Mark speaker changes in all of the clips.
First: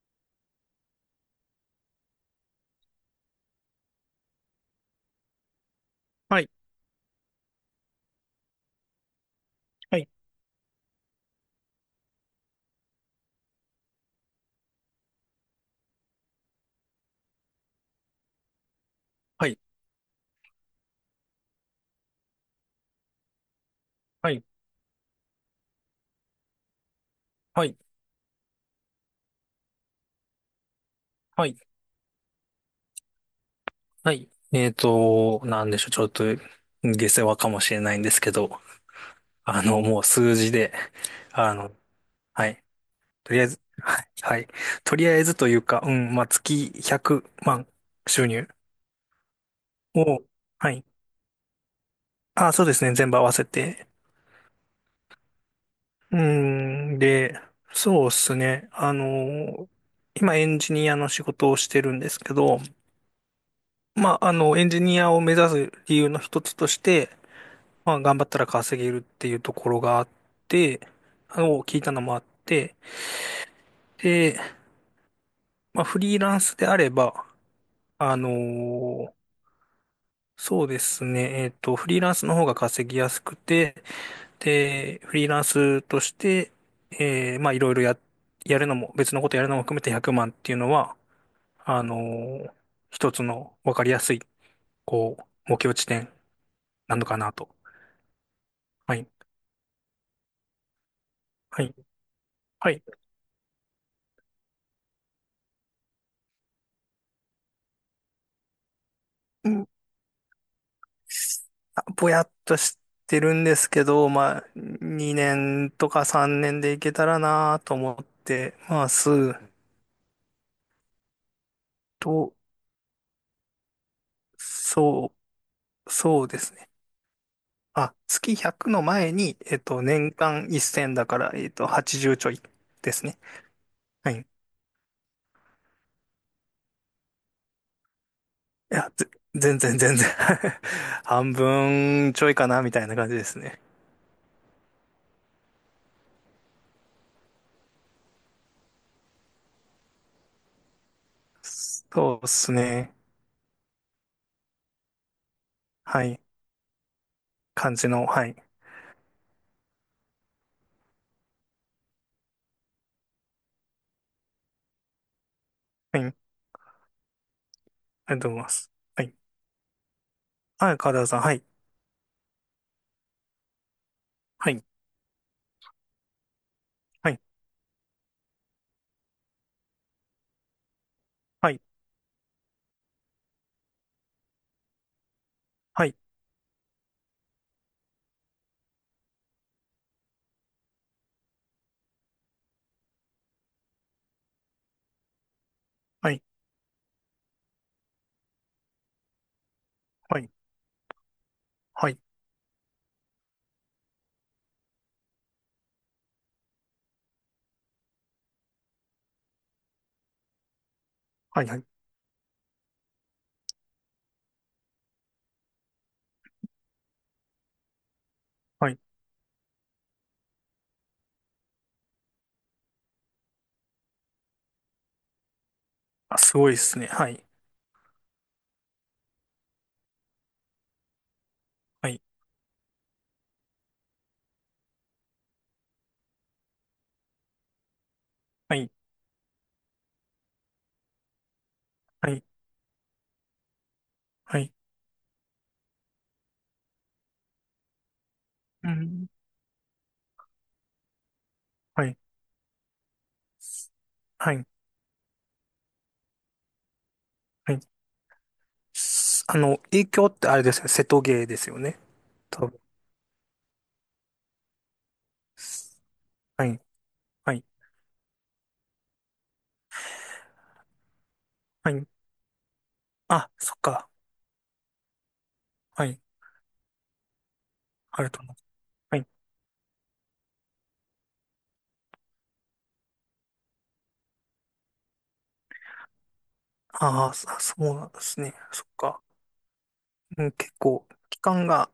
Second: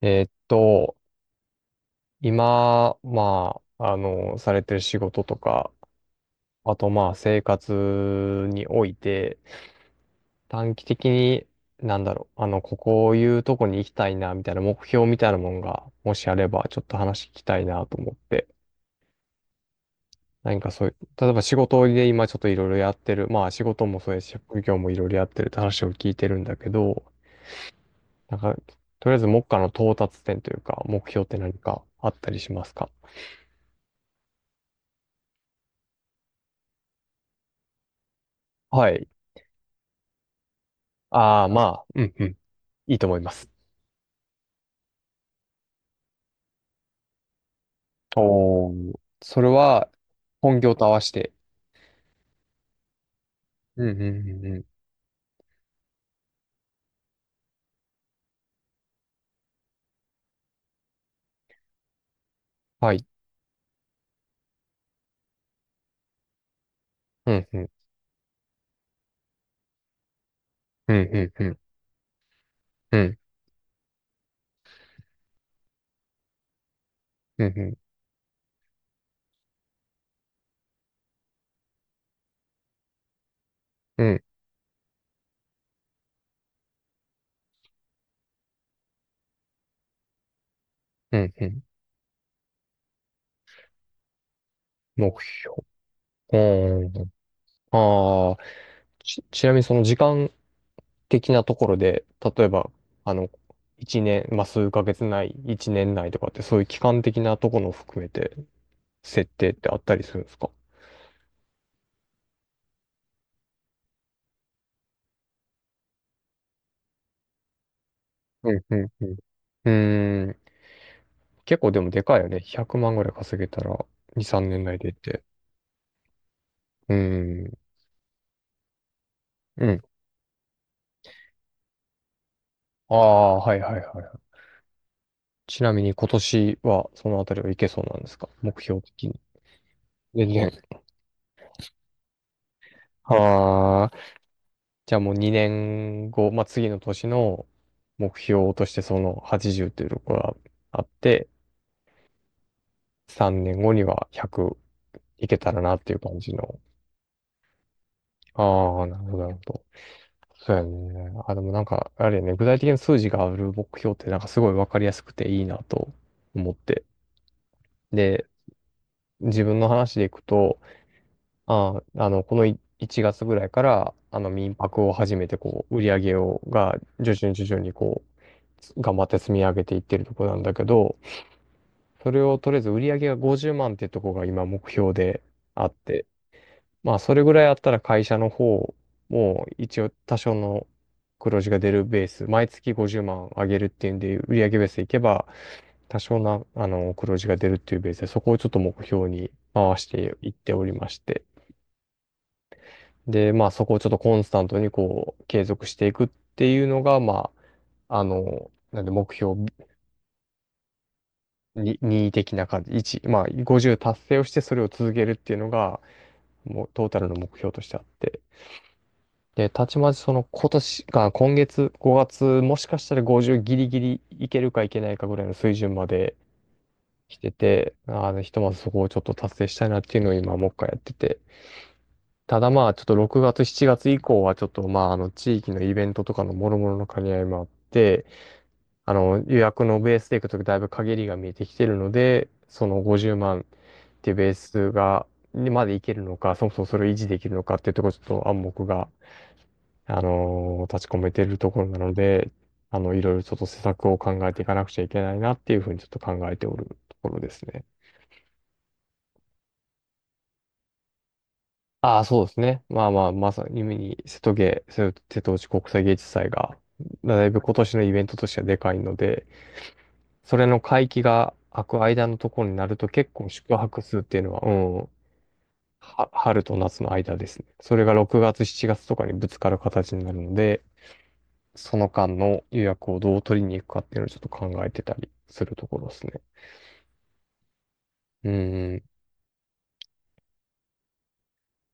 Speaker 1: えーっと、今、まあ、されてる仕事とか、
Speaker 2: はい、
Speaker 1: あとまあ、生活において、
Speaker 2: はい、
Speaker 1: 短期的に、なんだろう、ここいうとこに行きたいな、みたいな目標みたいなもんが、もしあれば、ちょっと話聞きたいなと思って、
Speaker 2: はい、
Speaker 1: 何かそういう、例えば仕事で今ちょっといろいろやってる、まあ、仕事もそうやし、
Speaker 2: はい、
Speaker 1: 職業もいろいろやってるって話を聞いてるんだけど、
Speaker 2: はい、
Speaker 1: なんか、とりあえず目下の到達点というか、目標って
Speaker 2: は
Speaker 1: 何
Speaker 2: い。
Speaker 1: かあったりしますか？
Speaker 2: はい。なんでしょう、ちょっと下世話かもしれないんですけど、
Speaker 1: はい。
Speaker 2: もう数字で、
Speaker 1: ああ、
Speaker 2: あ
Speaker 1: ま
Speaker 2: の、
Speaker 1: あ、うんうん。
Speaker 2: はい、
Speaker 1: いいと思いま
Speaker 2: とりあえ
Speaker 1: す。
Speaker 2: ず、はい、はい、とりあえずというか、うん、まあ、月100万収入
Speaker 1: おー、それは
Speaker 2: を、
Speaker 1: 本
Speaker 2: は
Speaker 1: 業と
Speaker 2: い、
Speaker 1: 合わせて。
Speaker 2: あ、そうですね、全部合わせ
Speaker 1: う
Speaker 2: て。
Speaker 1: んうんうんうん。
Speaker 2: うん、で、そうですね、今エンジニアの仕事をしてるんですけど、
Speaker 1: はい。
Speaker 2: まあ、エンジニアを目指す理由の一つとして、
Speaker 1: うんうん。
Speaker 2: まあ、頑張ったら稼げるっていうところがあって、
Speaker 1: うんうんうん。
Speaker 2: 聞いたのもあって、
Speaker 1: うん
Speaker 2: で、まあ、フリーランスであれば、
Speaker 1: うんうん。
Speaker 2: あのーそうですね、フリーランスの方が稼ぎやすくて、で、フリーランスとして、まあ、いろいろや、やるのも、別のことやるのも含めて100万っていうのは、
Speaker 1: うんうん。
Speaker 2: あのー一つの分かりやすい、
Speaker 1: 目
Speaker 2: こう、
Speaker 1: 標。
Speaker 2: 目標地点
Speaker 1: う
Speaker 2: な
Speaker 1: ー
Speaker 2: の
Speaker 1: ん。
Speaker 2: かなと。
Speaker 1: ああ、
Speaker 2: はい。
Speaker 1: ちなみにその時間的なと
Speaker 2: は
Speaker 1: こ
Speaker 2: い。
Speaker 1: ろで、例えば、
Speaker 2: はい。
Speaker 1: あの、一年、まあ、数ヶ月内、一年内とかって、そういう期間的なところを含めて、設定ってあったりするんですか？
Speaker 2: ぼやっとしてるんですけど、まあ、2年とか3年でいけたらなと思っ
Speaker 1: う
Speaker 2: て
Speaker 1: んうん
Speaker 2: ま
Speaker 1: うん。う
Speaker 2: す。
Speaker 1: ん。結構でもでかいよ
Speaker 2: と、
Speaker 1: ね。100万ぐらい稼げたら、2、3年内でっ
Speaker 2: そ
Speaker 1: て。
Speaker 2: そうですね。
Speaker 1: うん。
Speaker 2: あ、月100の前に、
Speaker 1: うん。
Speaker 2: 年間1000だから、80ちじゅうちょいで
Speaker 1: あ
Speaker 2: すね。
Speaker 1: あ、はいはいはい
Speaker 2: は
Speaker 1: は
Speaker 2: い。い
Speaker 1: い。ちなみに今年はそのあたりはいけそうなんですか目標
Speaker 2: や、ぜ
Speaker 1: 的に？
Speaker 2: 全然全然
Speaker 1: 全然。
Speaker 2: 半分ちょいかな、みたいな感じですね。
Speaker 1: ああ。じゃあもう2年後、まあ、次の年の目標としてその80というところがあって、
Speaker 2: そうですね。
Speaker 1: 3年後には100いけたらなっていう
Speaker 2: は
Speaker 1: 感
Speaker 2: い。
Speaker 1: じの。
Speaker 2: 感じの、はい。
Speaker 1: ああ、なるほど、なるほど。そうやね。あ、でもなんか、あれやね、具体的な数字がある目標ってなんかすごいわかりやすくていいなと
Speaker 2: はい。あり
Speaker 1: 思って。
Speaker 2: が
Speaker 1: で、
Speaker 2: とうございます。はい。
Speaker 1: 自分の話でいくと、
Speaker 2: はい、川田さん、はい。
Speaker 1: この1月ぐらいから、
Speaker 2: は
Speaker 1: 民
Speaker 2: い。
Speaker 1: 泊を始めて、こう、売り上げを、が、
Speaker 2: は
Speaker 1: 徐
Speaker 2: い
Speaker 1: 々に徐々にこう、頑張って積み上げていってるとこなんだけど、
Speaker 2: はい、
Speaker 1: それをとりあえず売り上げが50万ってとこが今目標であっ
Speaker 2: はい、
Speaker 1: て、まあ、それぐらいあったら会社の方も一応多少の黒字が出るベース、毎月50万上げるっていうんで、売上ベースでいけば多
Speaker 2: は
Speaker 1: 少
Speaker 2: い、
Speaker 1: な、黒字が出るっていうベースで、そこをちょっと目標に回して
Speaker 2: は
Speaker 1: い
Speaker 2: い、
Speaker 1: っておりまして。
Speaker 2: はい、
Speaker 1: で、まあ、そこをちょっとコンスタントにこう、継続していくっていうのが、まあ、なんで目標
Speaker 2: はい、はい、
Speaker 1: に2的な感じ、1、まあ、50達成をしてそれを続けるっていうのが、もうトータルの目標としてあって。
Speaker 2: はい。
Speaker 1: で、たちまちその今年が、今月、5月、もしかしたら50ギリギリいけるかいけないかぐらいの水準まで
Speaker 2: あ、すごいですね。は
Speaker 1: 来
Speaker 2: い、
Speaker 1: てて、ひとまずそこをちょっと達成したいなっていうのを今もう一回やってて。
Speaker 2: はい、
Speaker 1: ただまあ、ちょっと6月、7月以降はちょっとまあ、地域のイベントとかの諸々の兼ね合いもあって、
Speaker 2: はい、
Speaker 1: 予約のベースでいくとだいぶ限りが見えてきてるの
Speaker 2: はい、
Speaker 1: で、その50万っていうベー
Speaker 2: はい、
Speaker 1: スが、にまでいけるのか、そもそもそれを維持できるのかっていうところちょっと暗黙
Speaker 2: う
Speaker 1: が
Speaker 2: ん、
Speaker 1: 立ち込めてるところな
Speaker 2: は
Speaker 1: の
Speaker 2: い、
Speaker 1: で、いろいろちょっと施策を考え
Speaker 2: は
Speaker 1: てい
Speaker 2: い、
Speaker 1: かなくちゃいけないなっていうふうにちょっと考えておるところです
Speaker 2: はい。
Speaker 1: ね。
Speaker 2: すあの、影響ってあれですね。瀬戸芸ですよね。
Speaker 1: ああ、そうです
Speaker 2: 多分。
Speaker 1: ね。まあまあ、まさに夢に瀬戸芸、瀬戸内国際芸術祭
Speaker 2: は
Speaker 1: が、
Speaker 2: い、
Speaker 1: だい
Speaker 2: は
Speaker 1: ぶ
Speaker 2: い、
Speaker 1: 今年のイベントとしてはでかいので、それの会期が空
Speaker 2: は
Speaker 1: く
Speaker 2: い。
Speaker 1: 間のところになると結
Speaker 2: あ、
Speaker 1: 構
Speaker 2: そ
Speaker 1: 宿
Speaker 2: っ
Speaker 1: 泊
Speaker 2: か。
Speaker 1: 数っていうのは、うん、
Speaker 2: はい、
Speaker 1: は春と夏の間ですね。それが
Speaker 2: ある
Speaker 1: 6
Speaker 2: と思う。
Speaker 1: 月、7月と
Speaker 2: は
Speaker 1: か
Speaker 2: い。
Speaker 1: にぶつかる形になるので、その間の予約をどう取りに行くかっていうのをちょっと考えてたりするところですね。
Speaker 2: ああ、そうなんです
Speaker 1: う
Speaker 2: ね。そっ
Speaker 1: ん。
Speaker 2: か。うん、結構、期間が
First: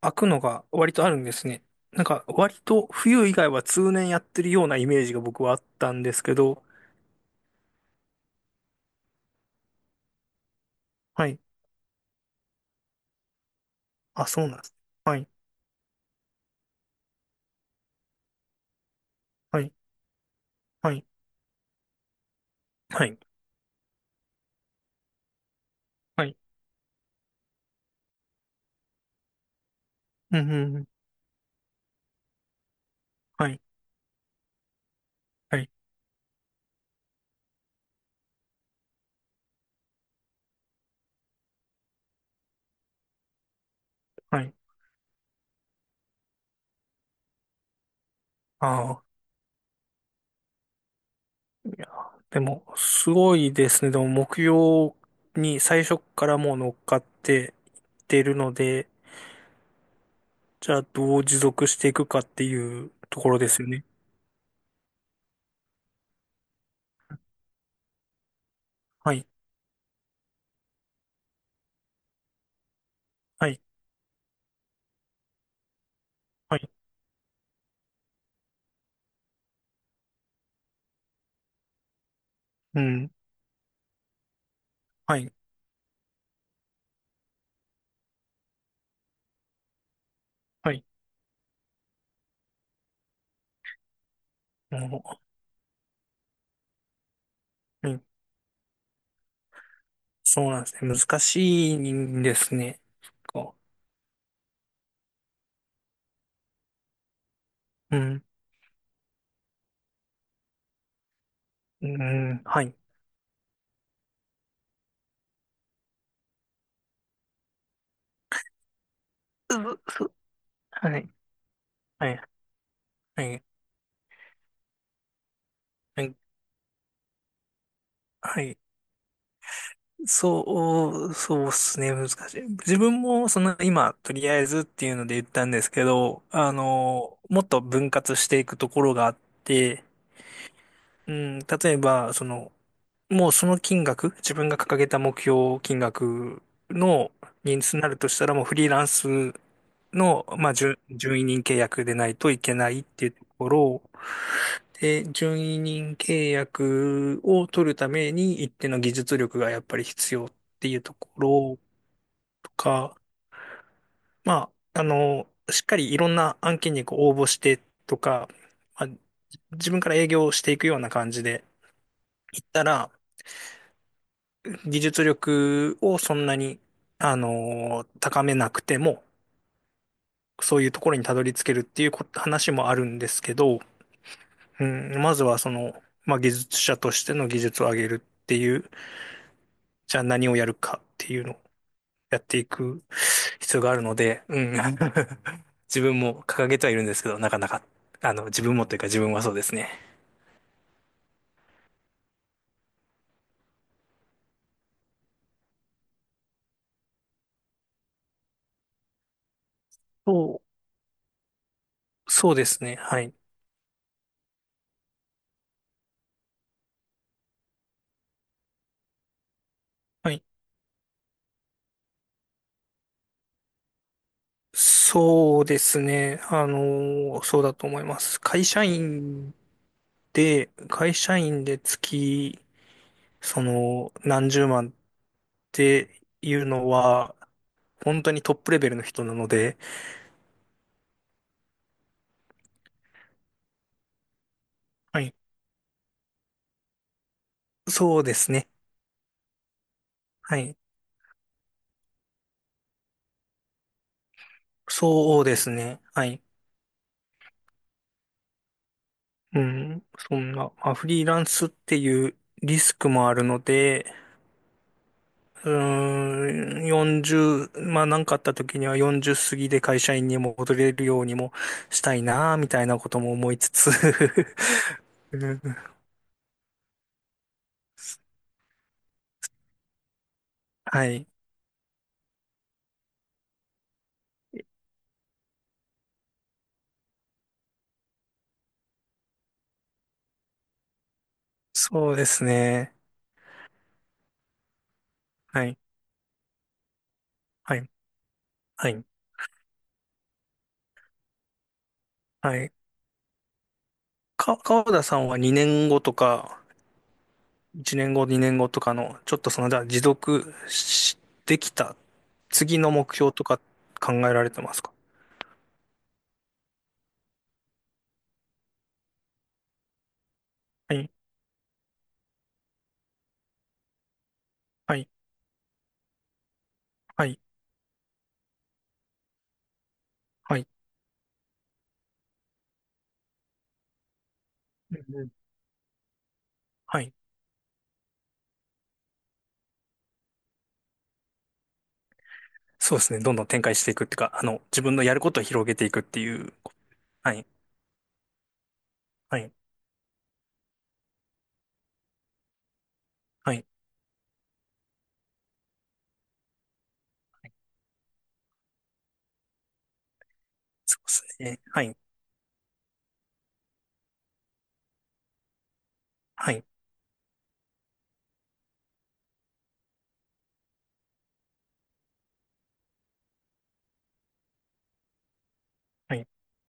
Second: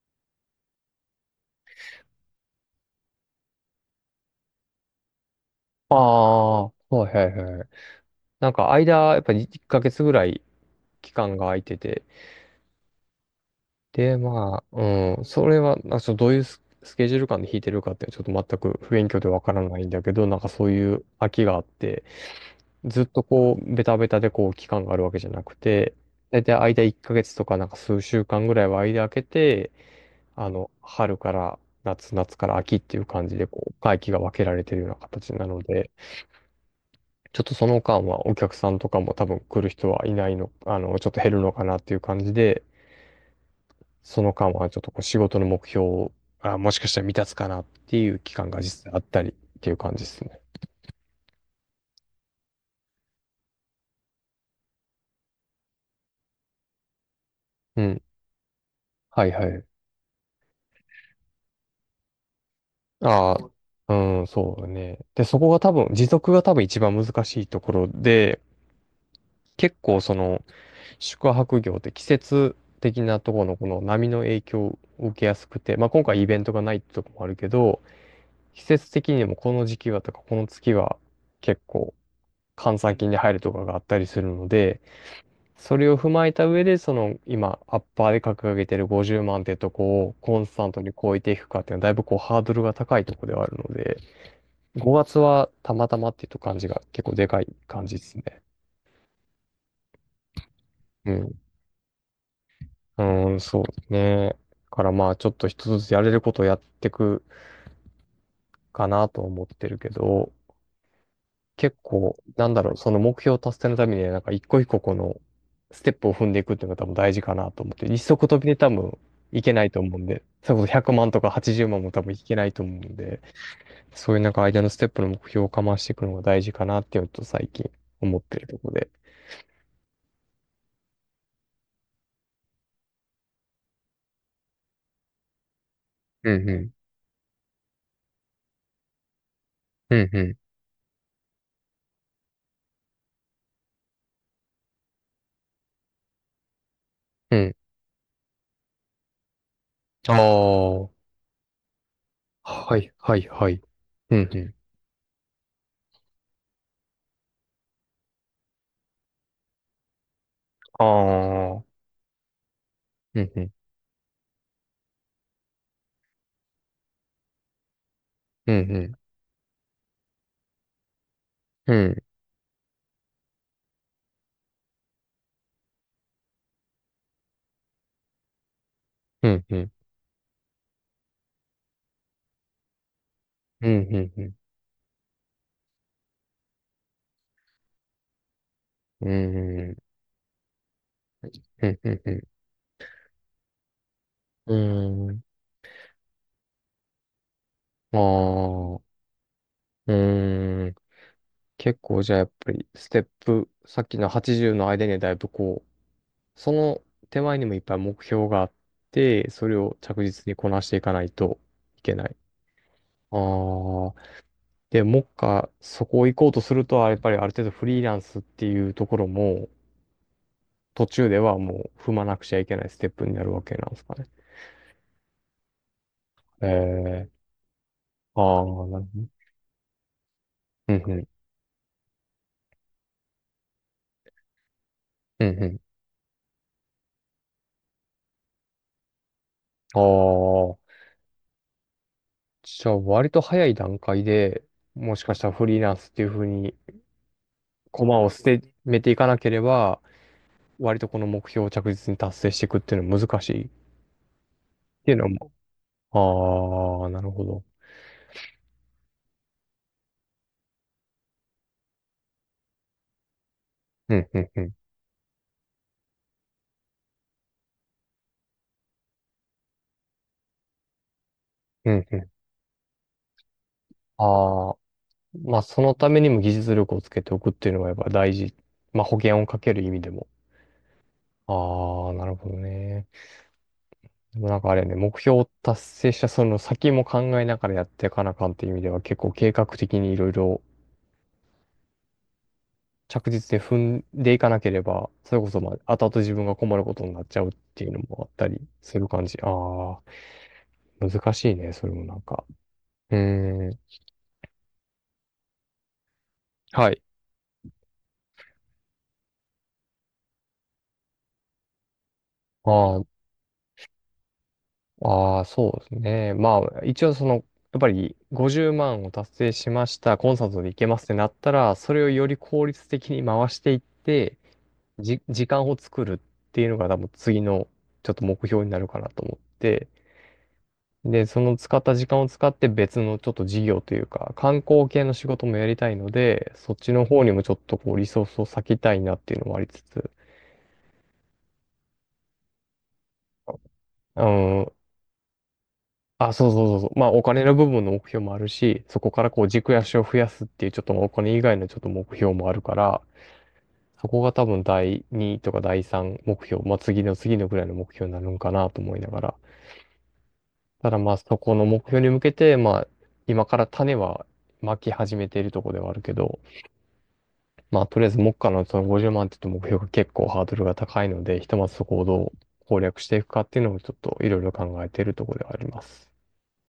Speaker 2: 空くのが割とあるんですね。なんか、割と冬以外は通年やってるようなイメージが僕はあった
Speaker 1: あ
Speaker 2: んですけ
Speaker 1: あ、
Speaker 2: ど、
Speaker 1: はいはいはい。なんか間、やっぱり1ヶ月ぐらい期
Speaker 2: は
Speaker 1: 間
Speaker 2: い。
Speaker 1: が空いてて、で、
Speaker 2: あ、そうなん
Speaker 1: ま
Speaker 2: です。
Speaker 1: あ、
Speaker 2: は
Speaker 1: うん、
Speaker 2: い、
Speaker 1: それは、なんかちょっとどういうスケジュール感で弾いてるかってちょっと全く不勉強でわか
Speaker 2: は
Speaker 1: ら
Speaker 2: い、
Speaker 1: ないんだけど、なんかそうい
Speaker 2: は
Speaker 1: う
Speaker 2: い、
Speaker 1: 空きがあって、ず
Speaker 2: は
Speaker 1: っ
Speaker 2: い、
Speaker 1: とこう、ベタベタでこう、期間があるわけじゃなくて、
Speaker 2: はい、
Speaker 1: 大体間1ヶ月とかなんか数週間ぐらいは間空けて、
Speaker 2: うん、うん、うん
Speaker 1: 春から夏、夏から秋っていう感じで、
Speaker 2: はい、
Speaker 1: こう、会期が分けられてるような形な
Speaker 2: は
Speaker 1: の
Speaker 2: い、
Speaker 1: で、ちょっとその間はお客さんとかも多分来る人はいないの、ちょっと減るのかなっていう感じで、その
Speaker 2: は
Speaker 1: 間
Speaker 2: い。
Speaker 1: はちょっとこう仕事の目標を、あ、もしかしたら未達かなっていう期間が
Speaker 2: あ
Speaker 1: 実際あっ
Speaker 2: あ、
Speaker 1: たりっていう感じですね。
Speaker 2: いや、でも、すごいですね。でも、目標に最初からもう乗っかっていっ
Speaker 1: うん。
Speaker 2: てるので、
Speaker 1: はいはい。
Speaker 2: じゃあ、どう持続していくかっていうとこ
Speaker 1: あ
Speaker 2: ろですよね。
Speaker 1: あ、うん、そうだね。で、そこが多分、持続が多分一番難しいところで、
Speaker 2: はい、
Speaker 1: 結構その、宿泊業って季節的なところ
Speaker 2: は
Speaker 1: の
Speaker 2: い、
Speaker 1: この波の影響を受けやすくて、まあ、今回イベント
Speaker 2: は
Speaker 1: が
Speaker 2: い、
Speaker 1: ないってとこもあるけど、季節的にもこの時期はとかこの月は結構閑
Speaker 2: う
Speaker 1: 散期
Speaker 2: ん、
Speaker 1: に入るとかがあったりするので、
Speaker 2: はい、
Speaker 1: それを踏まえた上で、その今アッパーで掲げてる50万ってとこをコンスタン
Speaker 2: は
Speaker 1: ト
Speaker 2: い、
Speaker 1: に超えていくかっていうのはだいぶこうハードルが高いところではあるので、5
Speaker 2: も
Speaker 1: 月はたまたまっていうと感じが結構でかい感
Speaker 2: う、う
Speaker 1: じで
Speaker 2: ん、
Speaker 1: すね。
Speaker 2: そうなんですね。
Speaker 1: う
Speaker 2: 難
Speaker 1: ん。
Speaker 2: しいんですね。そ
Speaker 1: うん、
Speaker 2: っか。
Speaker 1: そうね。だからまあちょっと一つずつやれることをやっていく
Speaker 2: うん、
Speaker 1: かなと思ってるけど、結
Speaker 2: う
Speaker 1: 構、
Speaker 2: ん、
Speaker 1: なんだ
Speaker 2: はい。
Speaker 1: ろう、
Speaker 2: う
Speaker 1: その目標達成のためにはなんか一個一個このステップを踏んでいくっていうのが多分大事かなと思って、一足飛びで多分いけ
Speaker 2: う
Speaker 1: ないと
Speaker 2: う
Speaker 1: 思うんで、それこそ100
Speaker 2: はい、
Speaker 1: 万とか80万も多
Speaker 2: は
Speaker 1: 分い
Speaker 2: い、
Speaker 1: けないと思うんで、
Speaker 2: はい、
Speaker 1: そういうなんか間のステップの目標をかましてい
Speaker 2: は
Speaker 1: くの
Speaker 2: い。
Speaker 1: が大事かなっていうのと最近思って
Speaker 2: は
Speaker 1: ると
Speaker 2: い。
Speaker 1: ころで。
Speaker 2: そうっすね、難しい。自分も、その、今、とりあえずっていうので言ったんですけど、
Speaker 1: うんうん。
Speaker 2: もっと分割していくところがあって、
Speaker 1: うんうん。
Speaker 2: うん、例えば、その、もうその金額、自分が掲げた目標金額の
Speaker 1: うん。
Speaker 2: 人数になるとしたら、もうフリーランス
Speaker 1: あ
Speaker 2: の、まあ、準、
Speaker 1: あ。
Speaker 2: 準委任契約でないといけな
Speaker 1: は
Speaker 2: いっ
Speaker 1: い
Speaker 2: ていう
Speaker 1: は
Speaker 2: と
Speaker 1: い
Speaker 2: こ
Speaker 1: はい。
Speaker 2: ろ
Speaker 1: うんうん。
Speaker 2: で、準委任契約を取るために一定の技術力がやっぱり必要っていう
Speaker 1: あ
Speaker 2: ところ
Speaker 1: あ。
Speaker 2: か、
Speaker 1: うん、うん、
Speaker 2: まあ、しっかりいろんな案件にこう応募してとか、
Speaker 1: う
Speaker 2: まあ、
Speaker 1: ん、
Speaker 2: 自分から営業をしていくような感じで
Speaker 1: うん、
Speaker 2: いったら、技術力をそんなに、高めなくても、
Speaker 1: うん、うん、うん、
Speaker 2: そういうところにたどり着けるっていう話もあるんですけど、
Speaker 1: うん、うん、うん、
Speaker 2: うん、まずはその、まあ、技術者としての技術を上げるっていう、
Speaker 1: うん、うん、
Speaker 2: じゃあ何をやるかっていうのやっていく必要があるので、うん。
Speaker 1: うん、うん
Speaker 2: 自分も掲げてはいるんですけど、なかなか、
Speaker 1: あ
Speaker 2: 自分もというか
Speaker 1: あ、
Speaker 2: 自分はそうですね。
Speaker 1: うん。結構じゃあやっぱり、ステップ、さっきの80の間にはだいぶこう、その手前にもいっぱい目標があって、それを着実に
Speaker 2: そ
Speaker 1: こなしていかないといけな
Speaker 2: う、
Speaker 1: い。
Speaker 2: そうですね。はい。
Speaker 1: ああ、で、もっか、そこを行こうとすると、やっぱりある程度フリーランスっていうところも、
Speaker 2: はい。
Speaker 1: 途中ではもう踏まなくちゃいけないステップになるわけなんですかね？
Speaker 2: そうですね。
Speaker 1: え
Speaker 2: そうだと思いま
Speaker 1: あ
Speaker 2: す。
Speaker 1: あ、
Speaker 2: 会社
Speaker 1: なるほど。
Speaker 2: 員で、
Speaker 1: うんう
Speaker 2: 会
Speaker 1: ん。
Speaker 2: 社員で月、その、何十万っ
Speaker 1: うんう
Speaker 2: ていうのは、本当にトップレベルの人なので、
Speaker 1: ん。ああ。じゃあ、割と早い段階で、も
Speaker 2: は
Speaker 1: しか
Speaker 2: い。
Speaker 1: したらフリーランスっていうふうに、駒
Speaker 2: そう
Speaker 1: を
Speaker 2: で
Speaker 1: 捨
Speaker 2: す
Speaker 1: て、
Speaker 2: ね。
Speaker 1: めていかなければ、
Speaker 2: はい。
Speaker 1: 割とこの目標を着実に達成していくっていうのは難しいっていうの
Speaker 2: そう
Speaker 1: も。
Speaker 2: ですね。はい。
Speaker 1: ああ、なるほど。
Speaker 2: うん、そんな、まあ、フリーランスっていうリスクもあるので、
Speaker 1: うんうんうん。
Speaker 2: うーん、40、まあ何かあった時には40過ぎで会社員にも戻れるようにも
Speaker 1: う
Speaker 2: し
Speaker 1: ん
Speaker 2: た
Speaker 1: う
Speaker 2: い
Speaker 1: ん。
Speaker 2: な、みたいなことも思いつつ。
Speaker 1: ああ。
Speaker 2: う
Speaker 1: ま
Speaker 2: ん。
Speaker 1: あ、そのためにも技術力をつけておくっていうのがやっぱ大事。まあ、保険をかける意味でも。
Speaker 2: はい。
Speaker 1: ああ、なるほどね。でもなんかあれね、目標を達成したその先も考えながらやっていかなあかんっていう意味では結構計画的にいろいろ
Speaker 2: そうですね。
Speaker 1: 着実に踏んでいかなければ、それこそ
Speaker 2: は
Speaker 1: ま
Speaker 2: い。
Speaker 1: あ後々自分が困ることになっちゃうっ
Speaker 2: は
Speaker 1: てい
Speaker 2: い。
Speaker 1: うのもあったり
Speaker 2: は
Speaker 1: す
Speaker 2: い。
Speaker 1: る感じ。ああ、難しいね、それもなんか。
Speaker 2: はい。
Speaker 1: うーん。
Speaker 2: 川田さんは2年後とか、
Speaker 1: はい。
Speaker 2: 1年後、2年後とかの、ちょっとその、じゃあ持続し、できた次の
Speaker 1: あー
Speaker 2: 目標とか考えられてますか？
Speaker 1: そうですね。まあ、一応その、やっぱり50万を達成しました、コンサートで行け
Speaker 2: は
Speaker 1: ますっ
Speaker 2: い、
Speaker 1: てなったら、それをより効率的に回していって、
Speaker 2: はい、
Speaker 1: 時間を作るっていうのが多分
Speaker 2: はい、
Speaker 1: 次のちょっと目標になるかなと思って、
Speaker 2: はい。
Speaker 1: で、その使った時間を使って別のちょっと事業というか、観光
Speaker 2: う
Speaker 1: 系の
Speaker 2: んう
Speaker 1: 仕
Speaker 2: ん
Speaker 1: 事もやりたいので、そっち
Speaker 2: は
Speaker 1: の
Speaker 2: い。
Speaker 1: 方にもちょっとこうリソースを割きたいなっていうのもありつつ、
Speaker 2: そうですね。どんどん展開していくっていう
Speaker 1: う
Speaker 2: か、
Speaker 1: ん、
Speaker 2: 自分のやることを広げていくって
Speaker 1: あ、
Speaker 2: い
Speaker 1: そう
Speaker 2: う。
Speaker 1: そうそうそう、まあお
Speaker 2: は
Speaker 1: 金
Speaker 2: い、
Speaker 1: の部分の目標もあるし、そこから
Speaker 2: は
Speaker 1: こう
Speaker 2: い、
Speaker 1: 軸足を増やすっていうちょっとお金以外のちょっと目標もあるから、
Speaker 2: はい。
Speaker 1: そこが多分第2とか第3目標、まあ次の次のぐらいの目標になるんかなと思いながら。ただ
Speaker 2: そう
Speaker 1: まあそこ
Speaker 2: ですね。
Speaker 1: の
Speaker 2: は
Speaker 1: 目
Speaker 2: い、
Speaker 1: 標に向けて、まあ今から種はまき始めているところではあるけど、
Speaker 2: はい、
Speaker 1: まあとりあえず目下のその50万って言うと目標が結構ハードルが高いので、ひとまずそこをどう攻略していくかっていうのをちょっといろいろ考えているところではあります。
Speaker 2: はい。